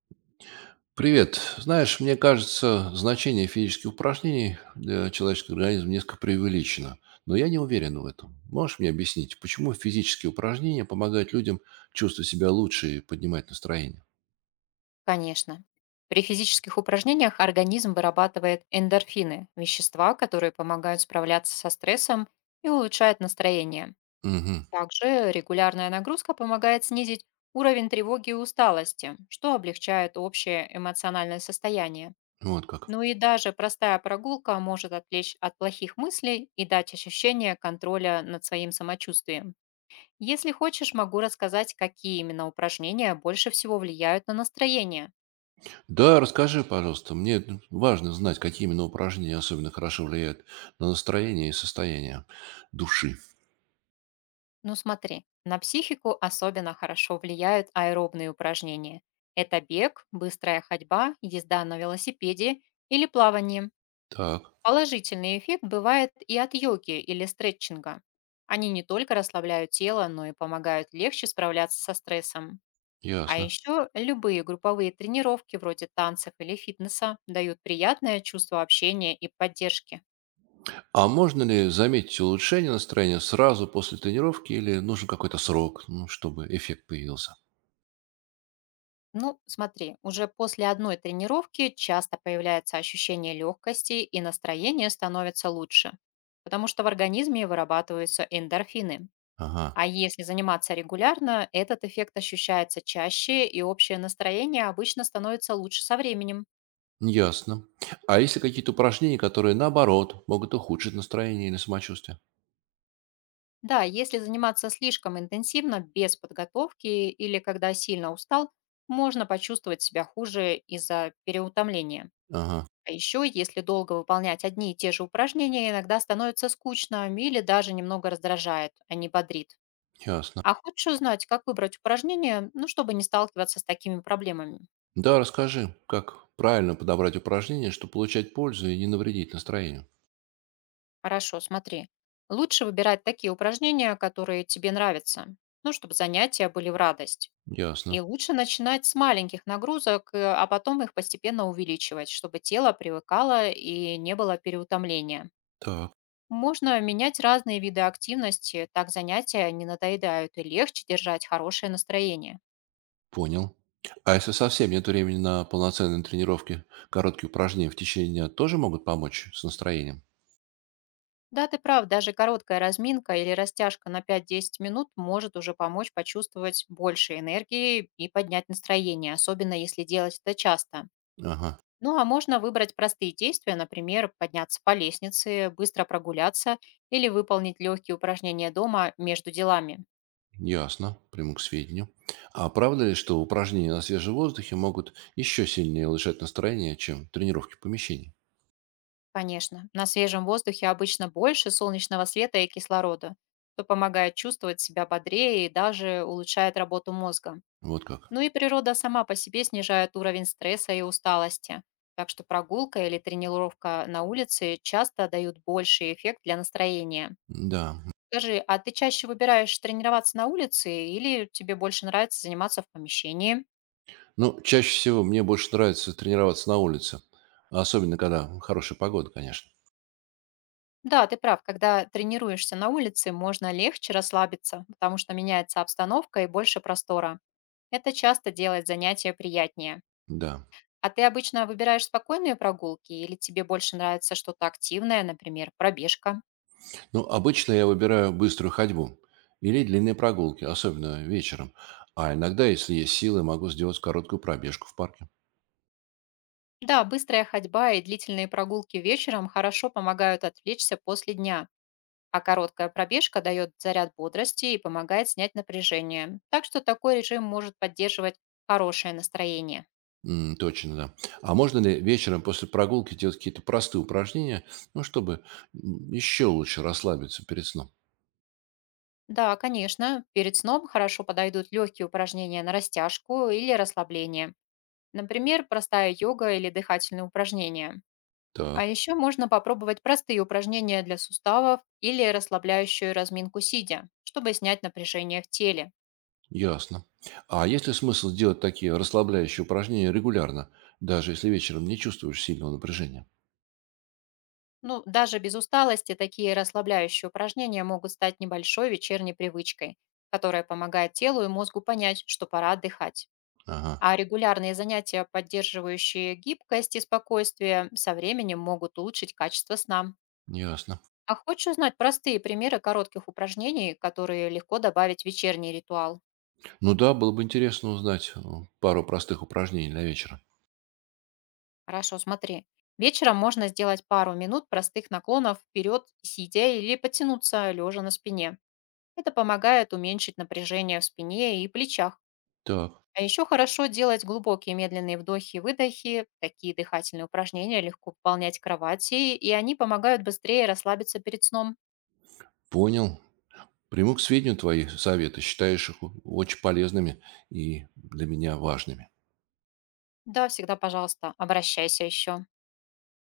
Привет. Знаешь, мне кажется, значение физических упражнений для человеческого организма несколько преувеличено, но я не уверен в этом. Можешь мне объяснить, почему физические упражнения помогают людям чувствовать себя лучше и поднимать настроение? Конечно. При физических упражнениях организм вырабатывает эндорфины– вещества, которые помогают справляться со стрессом и улучшают настроение. Угу. Также регулярная нагрузка помогает снизить уровень тревоги и усталости, что облегчает общее эмоциональное состояние. Вот как. Ну и даже простая прогулка может отвлечь от плохих мыслей и дать ощущение контроля над своим самочувствием. Если хочешь, могу рассказать, какие именно упражнения больше всего влияют на настроение. Да, расскажи, пожалуйста. Мне, важно знать, какие именно упражнения особенно хорошо влияют на настроение и состояние души. Ну смотри, на психику особенно хорошо влияют аэробные упражнения. Это бег, быстрая ходьба, езда на велосипеде или плавание. Так, Положительный эффект бывает и от йоги или стретчинга. Они не только расслабляют тело, но и помогают легче справляться со стрессом. А ясно. еще любые групповые тренировки вроде танцев или фитнеса дают приятное чувство общения и поддержки. А можно ли заметить улучшение настроения сразу после тренировки или нужен какой-то срок, ну, чтобы эффект появился? Ну, смотри, уже после одной тренировки часто появляется ощущение легкости и настроение становится лучше, потому что в организме вырабатываются эндорфины. Ага, А если заниматься регулярно, этот эффект ощущается чаще, и общее настроение обычно становится лучше со временем. ясно. А есть ли какие-то упражнения, которые, наоборот, могут ухудшить настроение или самочувствие? Да, если заниматься слишком интенсивно, без подготовки или когда сильно устал, можно почувствовать себя хуже из-за переутомления. Ага, А еще, если долго выполнять одни и те же упражнения, иногда становится скучно или даже немного раздражает, а не бодрит. ясно. А хочешь узнать, как выбрать упражнения, ну, чтобы не сталкиваться с такими проблемами? Да, расскажи, как правильно подобрать упражнения, чтобы получать пользу и не навредить настроению. Хорошо, смотри. Лучше выбирать такие упражнения, которые тебе нравятся, ну, чтобы занятия были в радость. Ясно. И лучше начинать с маленьких нагрузок, а потом их постепенно увеличивать, чтобы тело привыкало и не было переутомления. Так, Можно менять разные виды активности, так занятия не надоедают и легче держать хорошее настроение. понял. А если совсем нет времени на полноценные тренировки, короткие упражнения в течение дня тоже могут помочь с настроением? Да, ты прав, даже короткая разминка или растяжка на 5–10 минут может уже помочь почувствовать больше энергии и поднять настроение, особенно если делать это часто. Ага. Ну а можно выбрать простые действия, например, подняться по лестнице, быстро прогуляться или выполнить легкие упражнения дома между делами. Ясно, приму к сведению. А правда ли, что упражнения на свежем воздухе могут еще сильнее улучшать настроение, чем тренировки в помещении? Конечно, на свежем воздухе обычно больше солнечного света и кислорода, что помогает чувствовать себя бодрее и даже улучшает работу мозга. Вот как. Ну и природа сама по себе снижает уровень стресса и усталости. Так что прогулка или тренировка на улице часто дают больший эффект для настроения. Да. Скажи, а ты чаще выбираешь тренироваться на улице или тебе больше нравится заниматься в помещении? Ну, чаще всего мне больше нравится тренироваться на улице. Особенно, когда хорошая погода, конечно. Да, ты прав. Когда тренируешься на улице, можно легче расслабиться, потому что меняется обстановка и больше простора. Это часто делает занятия приятнее. Да. А ты обычно выбираешь спокойные прогулки или тебе больше нравится что-то активное, например, пробежка? Ну, обычно я выбираю быструю ходьбу или длинные прогулки, особенно вечером. А иногда, если есть силы, могу сделать короткую пробежку в парке. Да, быстрая ходьба и длительные прогулки вечером хорошо помогают отвлечься после дня, а короткая пробежка дает заряд бодрости и помогает снять напряжение. Так что такой режим может поддерживать хорошее настроение. М, точно, да. А можно ли вечером после прогулки делать какие-то простые упражнения, ну, чтобы еще лучше расслабиться перед сном? Да, конечно, перед сном хорошо подойдут легкие упражнения на растяжку или расслабление. Например, простая йога или дыхательные упражнения. А Так, еще можно попробовать простые упражнения для суставов или расслабляющую разминку сидя, чтобы снять напряжение в теле. ясно. А есть ли смысл делать такие расслабляющие упражнения регулярно, даже если вечером не чувствуешь сильного напряжения? Ну, даже без усталости такие расслабляющие упражнения могут стать небольшой вечерней привычкой, которая помогает телу и мозгу понять, что пора отдыхать. Ага, А регулярные занятия, поддерживающие гибкость и спокойствие, со временем могут улучшить качество сна. ясно. А хочешь узнать простые примеры коротких упражнений, которые легко добавить в вечерний ритуал? Ну да, было бы интересно узнать, пару простых упражнений для вечера. Хорошо, смотри. Вечером можно сделать пару минут простых наклонов вперед, сидя или потянуться лежа на спине. Это помогает уменьшить напряжение в спине и плечах. Так, А еще хорошо делать глубокие медленные вдохи и выдохи. Такие дыхательные упражнения легко выполнять в кровати, и они помогают быстрее расслабиться перед сном. понял. Приму к сведению твои советы, считаешь их очень полезными и для меня важными. Да, всегда, пожалуйста, обращайся еще.